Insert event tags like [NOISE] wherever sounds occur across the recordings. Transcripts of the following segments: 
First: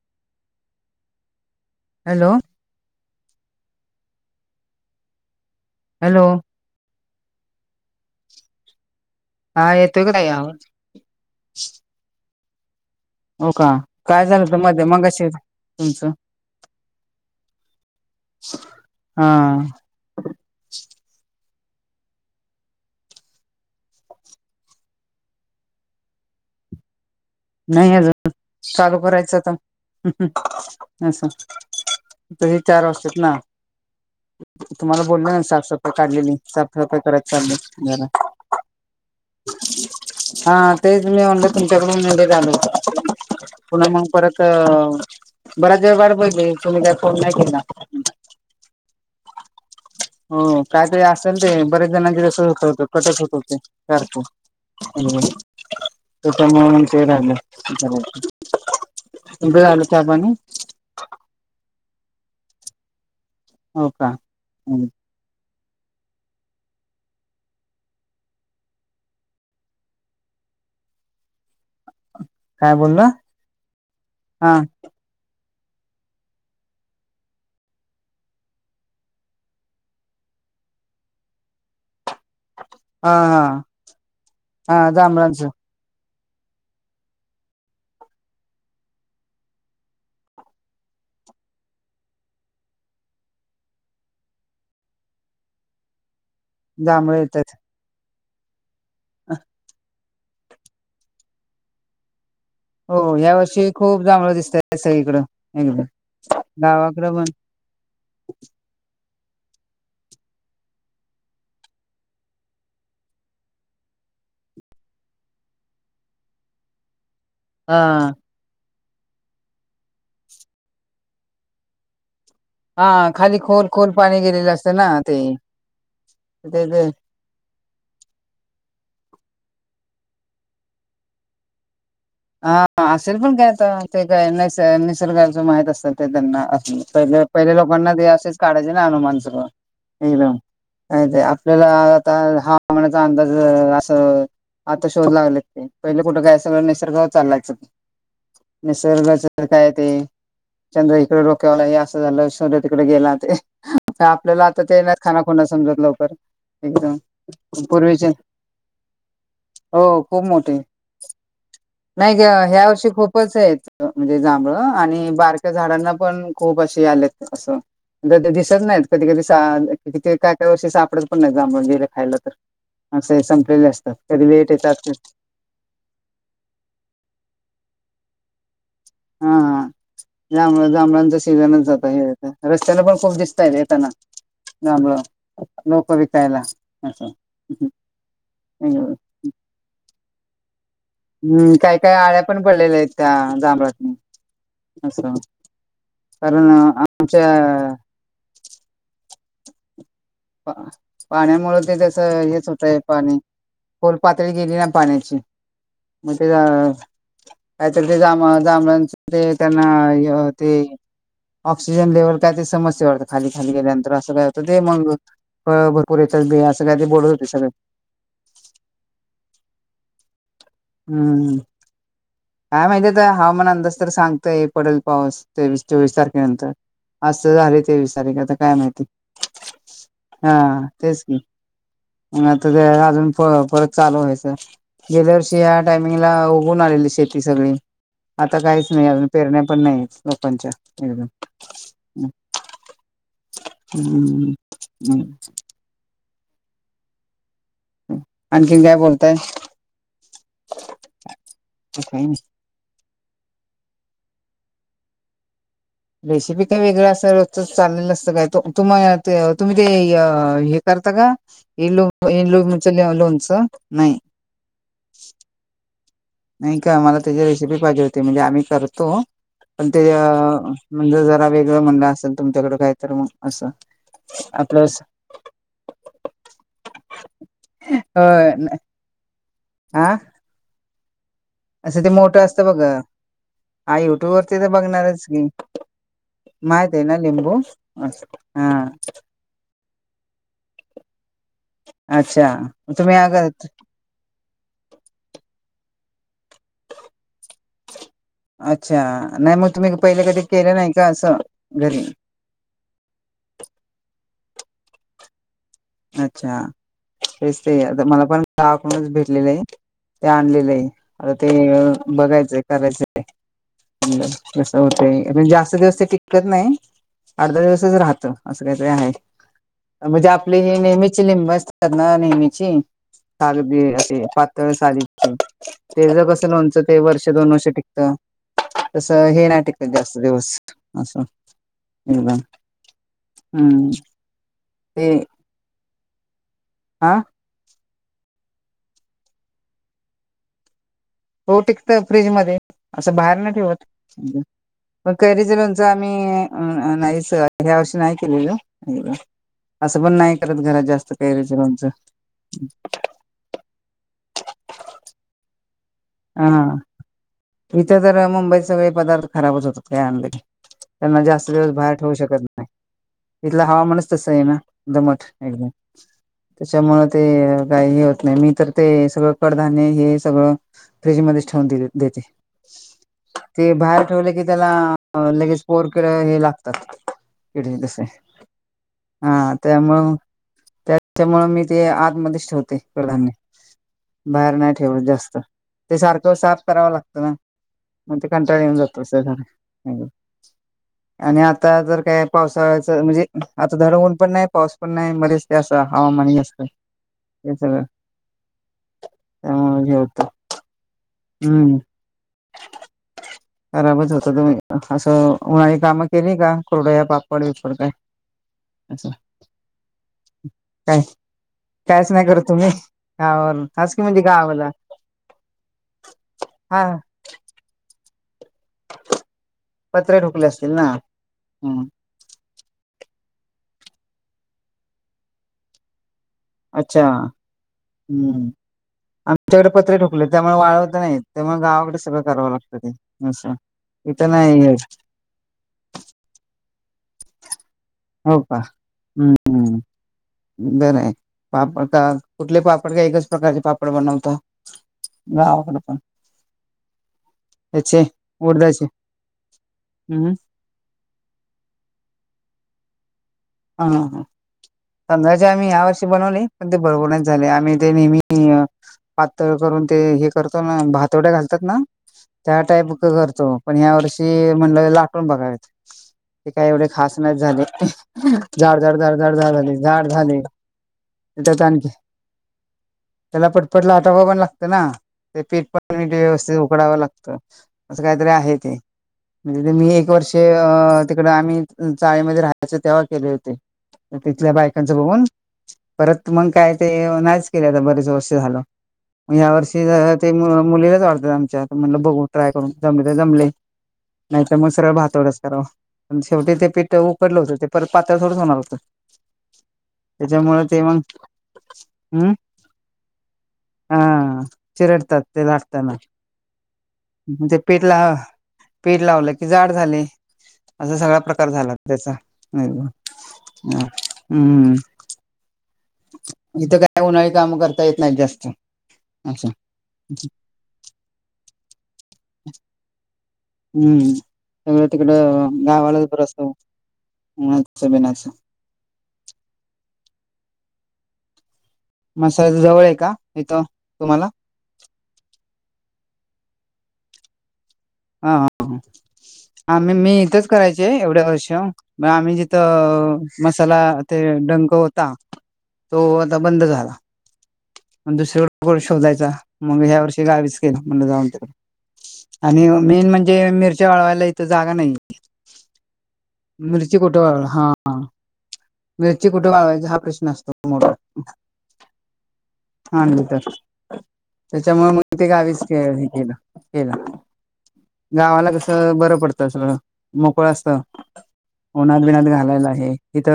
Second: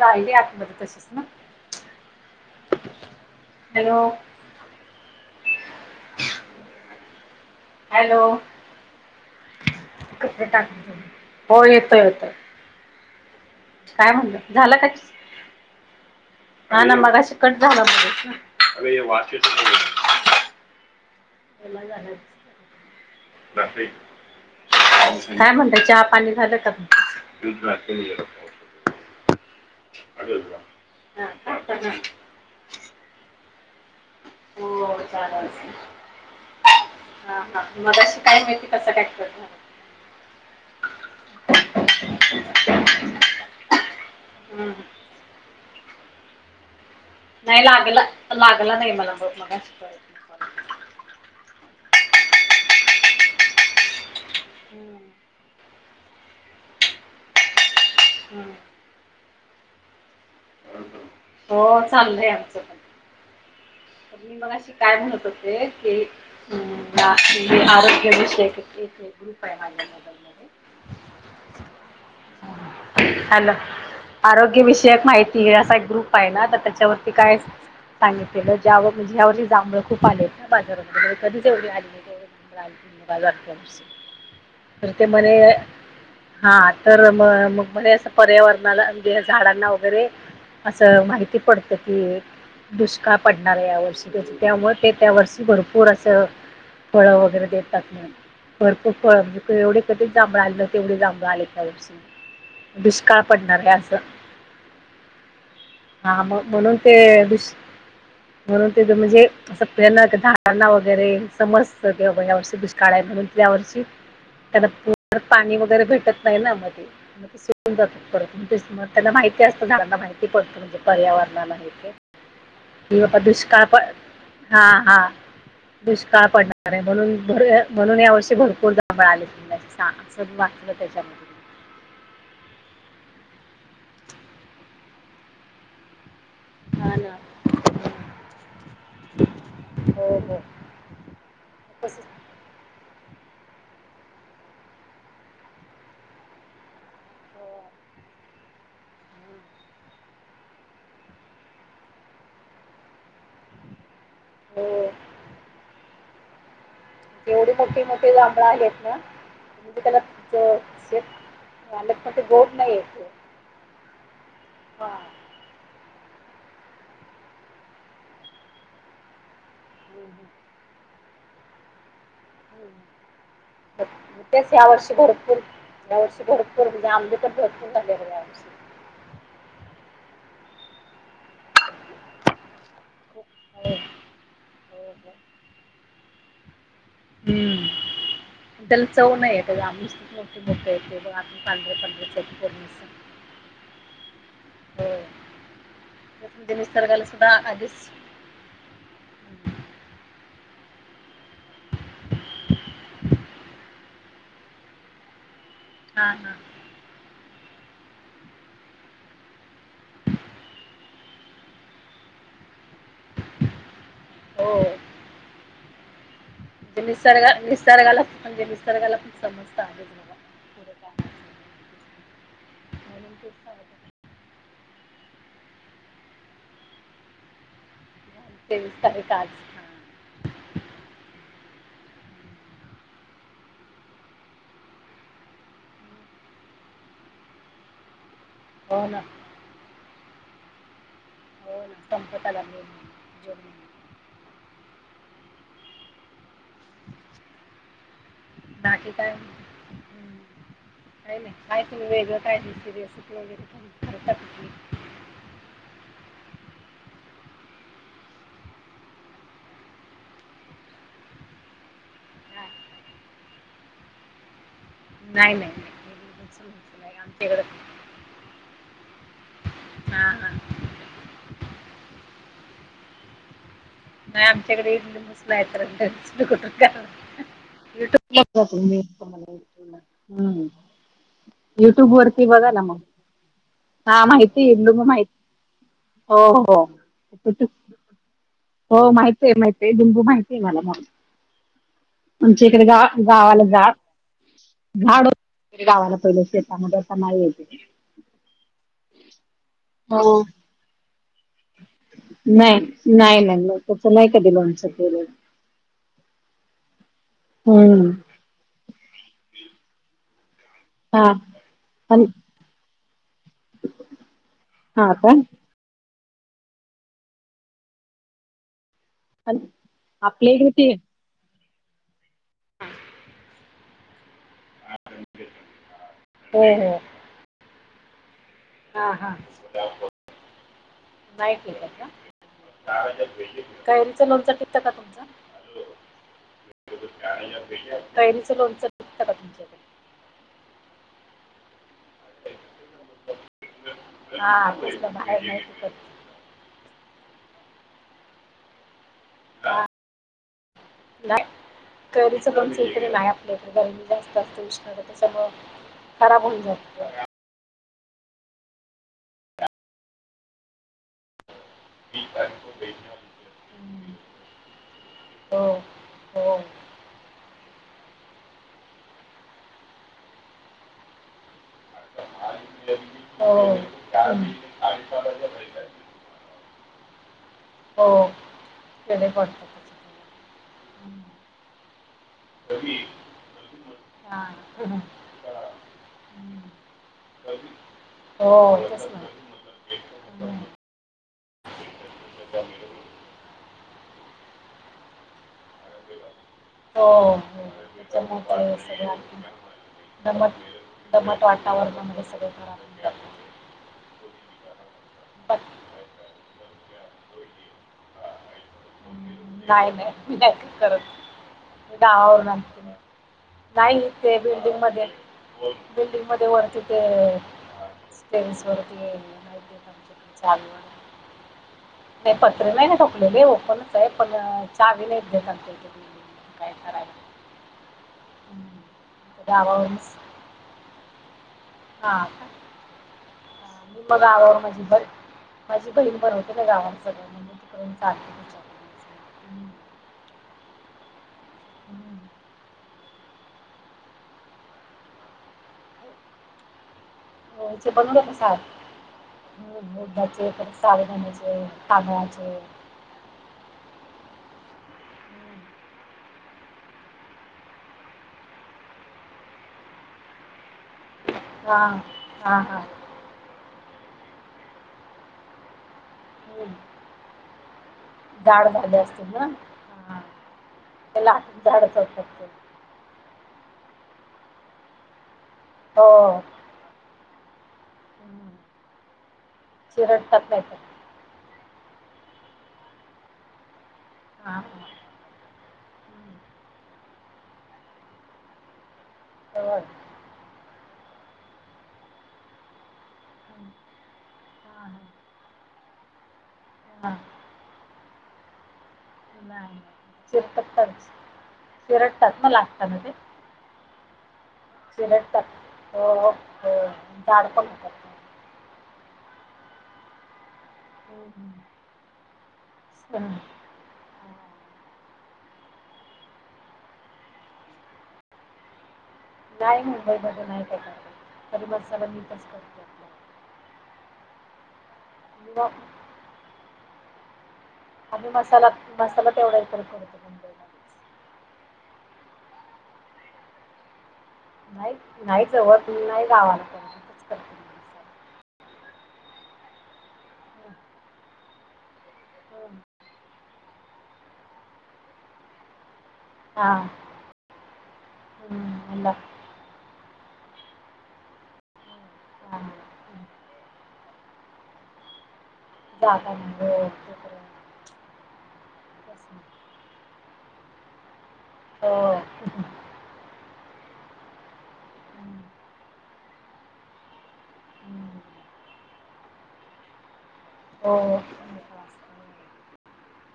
काहिली आठमध्ये तशीच ना. हॅलो. हॅलो. हॅलो. हॅलो हा येतोय का ताई टा आवाज हो येतोय येतोय. हो का काय झालं होत मध्ये मगाशी तुमचं ह ना मगा कट झाला. हा मला झालंच काय म्हणता चहा पाणी झाल का. नाही अजून चालू करायचं आता असं. हा त हे चार वाजत्यात ना. हो तुम्हाला बोलल झालं ना असेल साफसफाई काढलेली साफसफाई कराय हा चालली हा जरा. मगाशी [UNINTELLIGIBLE] हा तेच मी [UNINTELLIGIBLE] तुमच्याकडून नेले. पुन्हा मग परत हम्म बऱ्याच वेळ वाढ बघितली तुम्ही काय फोन केला नाही लागला लागला नाही मला ब मला शिकवाय. हो कायतरी असेल ते बर्याच जणांचे तस होत होत कटत होत हो ते सारखे हम्म होतं मेन ते राहिलं विचारायचं. हम्म. तुमचं झालं चहा पानू. हो चाललंय आमचं पण. हो का तर मी मग अशी काय म्हणत होते क आरोग्य विषयक काय बोलला [UNINTELLIGIBLE] हॅलो हा आरोग्य विषयक माहिती ती असा एक ग्रुप आहे ना तर त्याच्यावरती काय सांगितलेलं ज्याव म्हणजे यावरती जांबळ खूप आले आहेत ना बाजामध्ये कधी जवे आली हा ते हा हा तर ते म्हणे जांभळांचं हा तर मग मग म्हर असं पर्यावरणाला म्हणजे झाडांना वगैरे असं माहिती पडत की दुष्काळ पडणार आहे यावर्षी त्याचं त्यामुळ ते त्या वर्षी भरपूर असं जांभळ फळं वगैरे येतात देतात भरपूर फळ म्हणजे एवढे जांभळा आली ना तेवढे जांभळ आले या वर्षी. हो दुष्काळ या पडणार आहे वर्षी असं खूप जांभळ दिसत आहेत सगळीकडं एकदम हा मग म्हणून ते गावाकडं पण दुष् [UNINTELLIGIBLE] म्हणून ते म्हणजे अस डांना वगैरे समजत या वर्षी दुष्काळ आहे म्हणून त्यांना पाणी वगैरे भेटत नाही ना मध्ये [UNINTELLIGIBLE] हा त्यांना माहिती असतं झाडांना माहिती पडत म्हणजे पर्यावरणाला वगैरे हा आता खाली दुष्काळ खोल प खोल पाणी गेलेलं हा असतं ना हा. ते दुष्काळ ते पडणारय ते म्हणून भर म्हणून या वर्षी भरपूर जांभळ आले असं वाटलं त्याच्यामध्ये. हा असेल पण काय आता ते काय नैस निसर्गाच माहित असत त्यांना अस हा पहिल ना पहिल्या लोकांना ते असेच काढायचे ना अनुमान सगळा हो एकदम हो का ते आपल्याला तसंच आता हा [UNINTELLIGIBLE] अंदाज अस आता शोध लागलेत ते, पहिल कुठे काय सगळ निसर्ग हो चाललायचं निसर्गाच काय ते चंद्र इकडे रोख्यावला, असं झालं. सूर्य तिकडे गेला ते आपल्याला आता ते हो ना, खाना खुणा समजत लवकर. एकदम एवढे मोठे पूर्वीचे मोठे जांभळ आहेत ना. म्हणजे हो त्याला खूप मोठे [UNINTELLIGIBLE] नाही ह्या नाही वर्षी येत खूपचयत, म्हणजे जांभळ हा आणि बारक झाडा पण खूप असे आलेत, अस दिसत नाहीत. कधी कधी [UNINTELLIGIBLE] तिथं काय - काय वर्षी सापडत पण नाहीत जांभळं गेले खायला तर असे संपलेले असतात कधी लेट तेच या येतात वर्षी भरपूर, या वर्षी भरपू [UNINTELLIGIBLE] हा जांभळ, जांभळांचा सीजनच जात हे रस्त्याला पण खूप हो, दिसतयेत हो, येताना, जांबळ, हो. लोकं विकायला. हम्म, असं त्याला चव नाही [UNINTELLIGIBLE] हम्म, पांढरे काही काय पांढरे आळ्या चव पण पूर्ण पडलेल्या आहेत त्या, जांभळातनी अस होय. कारण म्हणजे निसर्गाला सुद्धा आमच्या आधीच पा पाण्यामुळे ते जसं हेच होतय, पाणी खोल पातळी गेली ना पाण्याची, हा मग ते हा अ काहीत ते जाम जभळांच ते त्यांना ते य ते ऑक्सिजन लेवल का ते समस्या होतं, खाली - खाली गेल्यानंतर असं काय होतं ते हो मंग भरपूर येत म्हणजे निसर्ग - निसर्गाला म्हणजे निसर्गाला पण समजत आहेच बघ. हम्म्, काय माहितीय तर म्हणून तेच हवामान अंदाज सांगत तर सांगतयहा पडेल पाऊस, तेवीस चोवीस तारखेनंतर. आज झाले तेवीस तारीख आता काय तेवीस माहिती? तारीख आज हा. हा तेच की. [UNINTELLIGIBLE] ग आता ते अजून प परत चालू व्हायचं, गेल्या वर्षी या टायमिंगला उघून आलेली शेत. ती सगळी. आता काहीच हो नाही, ना अजून पेरण्या पण नाही, लोकांच्या हो ना एकद संपत आला मे महिना जून महिना [UNINTELLIGIBLE] आणखीन काय बाकी बोलताय? नाही. हम्म. काय नाही, काय तरी काही नाही वेगळं काय [UNINTELLIGIBLE] रेसिपी वगैरे. [UNINTELLIGIBLE] रेसिपी काही वेगळं असं र चाललेलं असतं काय तुम्हा त तुम्ही ते हे कर काय? [UNINTELLIGIBLE] [UNINTELLIGIBLE] नाही नाही नाही इडलीच का मला त्याची आमच्याकडे रेसिपी पाहिजे होती, म्हणजे आम्ही करतो पण ते अ हा हा म्हणजे जरा वेगळं म्हणलं असेल तुमच्याकडे काय तर मग असं नाही आपलं आमच्याकडे इडली होय हा [UNINTELLIGIBLE] [UNINTELLIGIBLE] हम असं ते मोठं असतं बघा. हा युट्यूब वरती माहिती तर लिंबू बघणारच माहिती की हो हो माहितीये ना लिंबू, [UNINTELLIGIBLE] हा. हो माहितय, माहितय. लिंबू माहितीय मला [UNINTELLIGIBLE] अच्छा आमच्या इकडे तुम्ही गाव अगर गावाला झाड, झाड गावाला पहिले शेतामध्ये आता नाही येत अच्छा नाही मग तुम्ही पहिले हो कधी केलं नाही का असं घरी नाही नाही नाही लोणचं त्याच नाही कधी लोणचलं. अच्छा तेच ते आता हम्म मला पण गाकूनच भेटलेलं आहे ते आणलेलं आहे. हा आता ते पण बघायचं करायच. कस हा का होतण जास्त दिवस टि टिकत नाही. अर्धा दिवसच राहतं, असं काहीतरी आहे. म्हणजे [UNINTELLIGIBLE] आपली ही नेहमीची लिंब असतात ना. नेहमीची, कागदी ते पात तळ सालीची. तेज कस हो लोनचं हो ते वर्ष, दोन वर्ष टिकतं. तस हा हा हे नाही टिकत जास्त दिवस. असं, एकदम. [UNINTELLIGIBLE] हम्म कैरीच लोणचं टिकता का तुमच? आ कैरिचं लोनच टिकत का तुमच्याकडे? टिकतं, फ्रीज मध्ये, असं बाहेर नाही ठेवत. हा तसलं पण बाहेर कैरीच नाही लोणच आम्ही, टिकत अ नाहीच ह्या वर्षी नाही केलेलं. एवढं. हा असं पण नाही करत घरात जास्त, नाही कैरीचं लोणचं. कैरीचं लोणचं इकडे नाही आपल्या इकडे कारण जास्त असते उष्णता त्याच्यामुळ. खराब हो [UNINTELLIGIBLE] जात. इथे तर मुंबईत सगळे पदार्थ खराबच होतात काय आणल की, त्यांना जास्त दिवस बाहेर ठेवू शकत नाही. इथलं हवामानच हम्म. तसय ना, दमट हो एकदम. हो त्याच्यामुळे ते काही हे होत नाही. मी तर ते, सगळं कडधान्य हे सगळं फ्रीजमध्येच ठेवून दे देते. हो ते बाहेर ठेवले की हम्म. त्याला लगेच पोरकड हे लागतात. कीडे तसे हो किडे हा. पडतात त्याच्यात. त्यामु त्याच्यामुळ मी ते आत मध्येच ठेवते, कडधान्य. बाहेर नाही हम्म. ठेवत हा. जास्त. ते सारखं हम्म. साफ करावं लागतं ना. मग ते हो कंटाळ येऊन तेच ना. जातो [UNINTELLIGIBLE] [UNINTELLIGIBLE] हम्म. आणि आता जर काय पावसाळ्याच म्हणजे, आता धड ऊन पण नाही, पाऊस पण नाही. मध्येच ते अस हवामान हे असतं. हो हो, ते सगळं [UNINTELLIGIBLE] होत. दमट दमट वातावरण मध्ये सगळं, खराब होऊन जातं. खराबच होत. तुम्ही असं बट उन्हाळी कामं केली का? कुरवडया, पापड, बिपड काय? अच्छा. नाही, नाही मी [UNINTELLIGIBLE] करत. कायच नाही करत गावावरून तुम्ही आणते मी. गावावर हाच की नाही म्हणजे इथे गावाला बिल्डिंग मध्ये बिल्डिंग मध्ये वरचे हा ते टेरिस वरती पत्रे [UNINTELLIGIBLE] ठोकले चालू असतील ना हम्म आहे. पत्र नाही ना ठोकलेले, ओपनचय. पण चावी नाहीत देत आमच्याकडे. अच्छा, हम्म आमच्याकडे पत्रे गावावरूनच ठोकलेत त्यामुळे, वाळवता नाही येत. त्यामुळे गावाकडे हा सगळं का? करावं लागतं ते. असं, हा, मी मग इथं गावावर नाही माझी येत. ब माझी बहीण बनवते ना, गावात मी [UNINTELLIGIBLE] म्हणजे तीकडूनच आनते हो तिच्याकडून. [UNINTELLIGIBLE] बरंय. पाप आता कुठले पापड? पापड एकाच प्रकारचे पापड बनवता. गावाकड पण हो ते त्याचे बनवल का सात. उडदाचे हम्म मुग-उडदाचं, साबुदाण्याचं, तांदळाचे. हा, हा. तांदळाचे हम्म. आम्ही या वर्षी बनवले, पण ते बरोबर नाहीच झाले. आम्ही ते नेहमी पातळ करून ते हे करतों ना, भातोड्या घालतात ना, हा त्या हा हा. टाईप करतो. पण ह्या वर्षी म्हणल, लाटून बघावेत. ते काय हम्म. एवढे खास नाही झाले. [UNINTELLIGIBLE] जाड, झाले जाड, जाड, असतील जाड ना? झाले, जाड हा. झाले. ते न लाटून त्यात आणखी, जाडच असतात ते. त्याला पटपट लाट व पणं लागत ना, ते पीठ पण हो. नीट, व्यवस्थित उकडावं लागतं. असं कांहीतरी हम्म. आहे ते म्हणजे मी एक वर्ष चिरडतात नाहीतर. अ तिकडं आम्हीं चाळींमध्ये रहायचो तेव्हा केले होतें हा तिथल्या हा. बायकांच बघून परत हम्म. मंग काय ते नाहींच केलें आता बरेच वर्ष झालंय या होय. वर्षी ते मुलीलाच वाढतात आमच्या म्हणू बघू ट्राय करून जमले जमले हम्म. मंग नाही हा तर हा. भातोडयाच कराव शेवटीं ते पीठ हा. उकडलं होतं ते परत पातळ थोडीच होणारं होतं नाही त्याच्यामुळे ते चिरळता मग चिरळतात हम्म ना मंग लागताते हा चिरडतात ते लावतांना अ, अ, जाड म्हणजे पण पीठ होतात ला ते. पीठ लावल की जाड झाले. असा सगळा प्रकार झाला त्यांचा हम्म हं. इथं काय उन्हाळी काम करता येतं नाहीत जास्तं नाहीं मुंबई मध्यें नाहीं करत मीठच करतो आपला. हम्म.... आत तिकडं किंवा गावाला बरा असतों मंग आम्हीं मसाला मसाला तेवढाई करतो. मुंबईमध्ये मसाल्याच जवळ आहेका इथं तुम्हाला नाहीं जवळ नाहीं गावांत हा आम्हीं मी इथंच मसाला. करायचे एवढ्या वर्ष मंग आम्ही हं. जिथं मसाला ते डंक होता. तो आता बंद हां झालाय दुसरीकडे कुठे हं, ला- शोधायचा मंग ह्या वर्षी मी गावीच गेलो म्हटलं जाऊनदे हा मेन म्हणजे मिर्च्या वाळवायला इथं जागा नाहीं जागा नाही हो मिर्ची कुट वाळवण तोपर्यंत. हा तेच मिेरची ना. कुठे वाळवायची हा प्रश्नच असतों हो त्यांच्यामुळे मंग हं, ते गावीच के हे केलं हं. गावाला कसं बरं पडतं सगळ मोकळ असतं हो. मोठा उन्हात असतो. बिनात घालायला ही ईथ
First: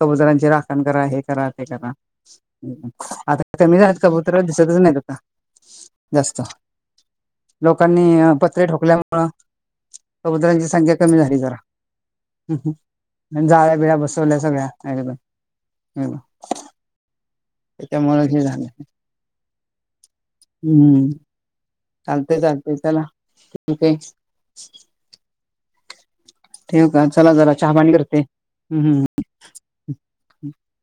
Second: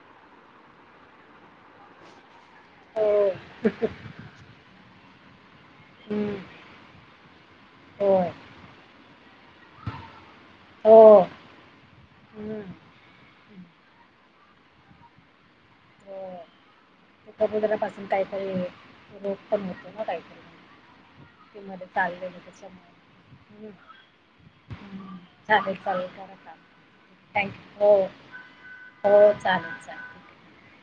कबूतरांची राखणं करा हे करा ते करा हो. आता कमी झाल्यात कबुतर दिसतच नाहीं बघा हं. जास्तं होय. लोकांनीं पत्रें ठोकल्यामुंळ कबुतरांची संख्या कमी हो. झाली जरा हं. जाळ्या बिळ्या बस टोले सगळ्यांना मिळाले अगोदरापासून कांहीतरी लोकं पणं होतों ना काही हम्म त्या चालेल चालतय चालतय चला ओके चालेल काम. ठेव का चला चला चहा थँक्यू. पाणी हो. करते. हम् हो चालेल चालेल. [INAUDIBLE]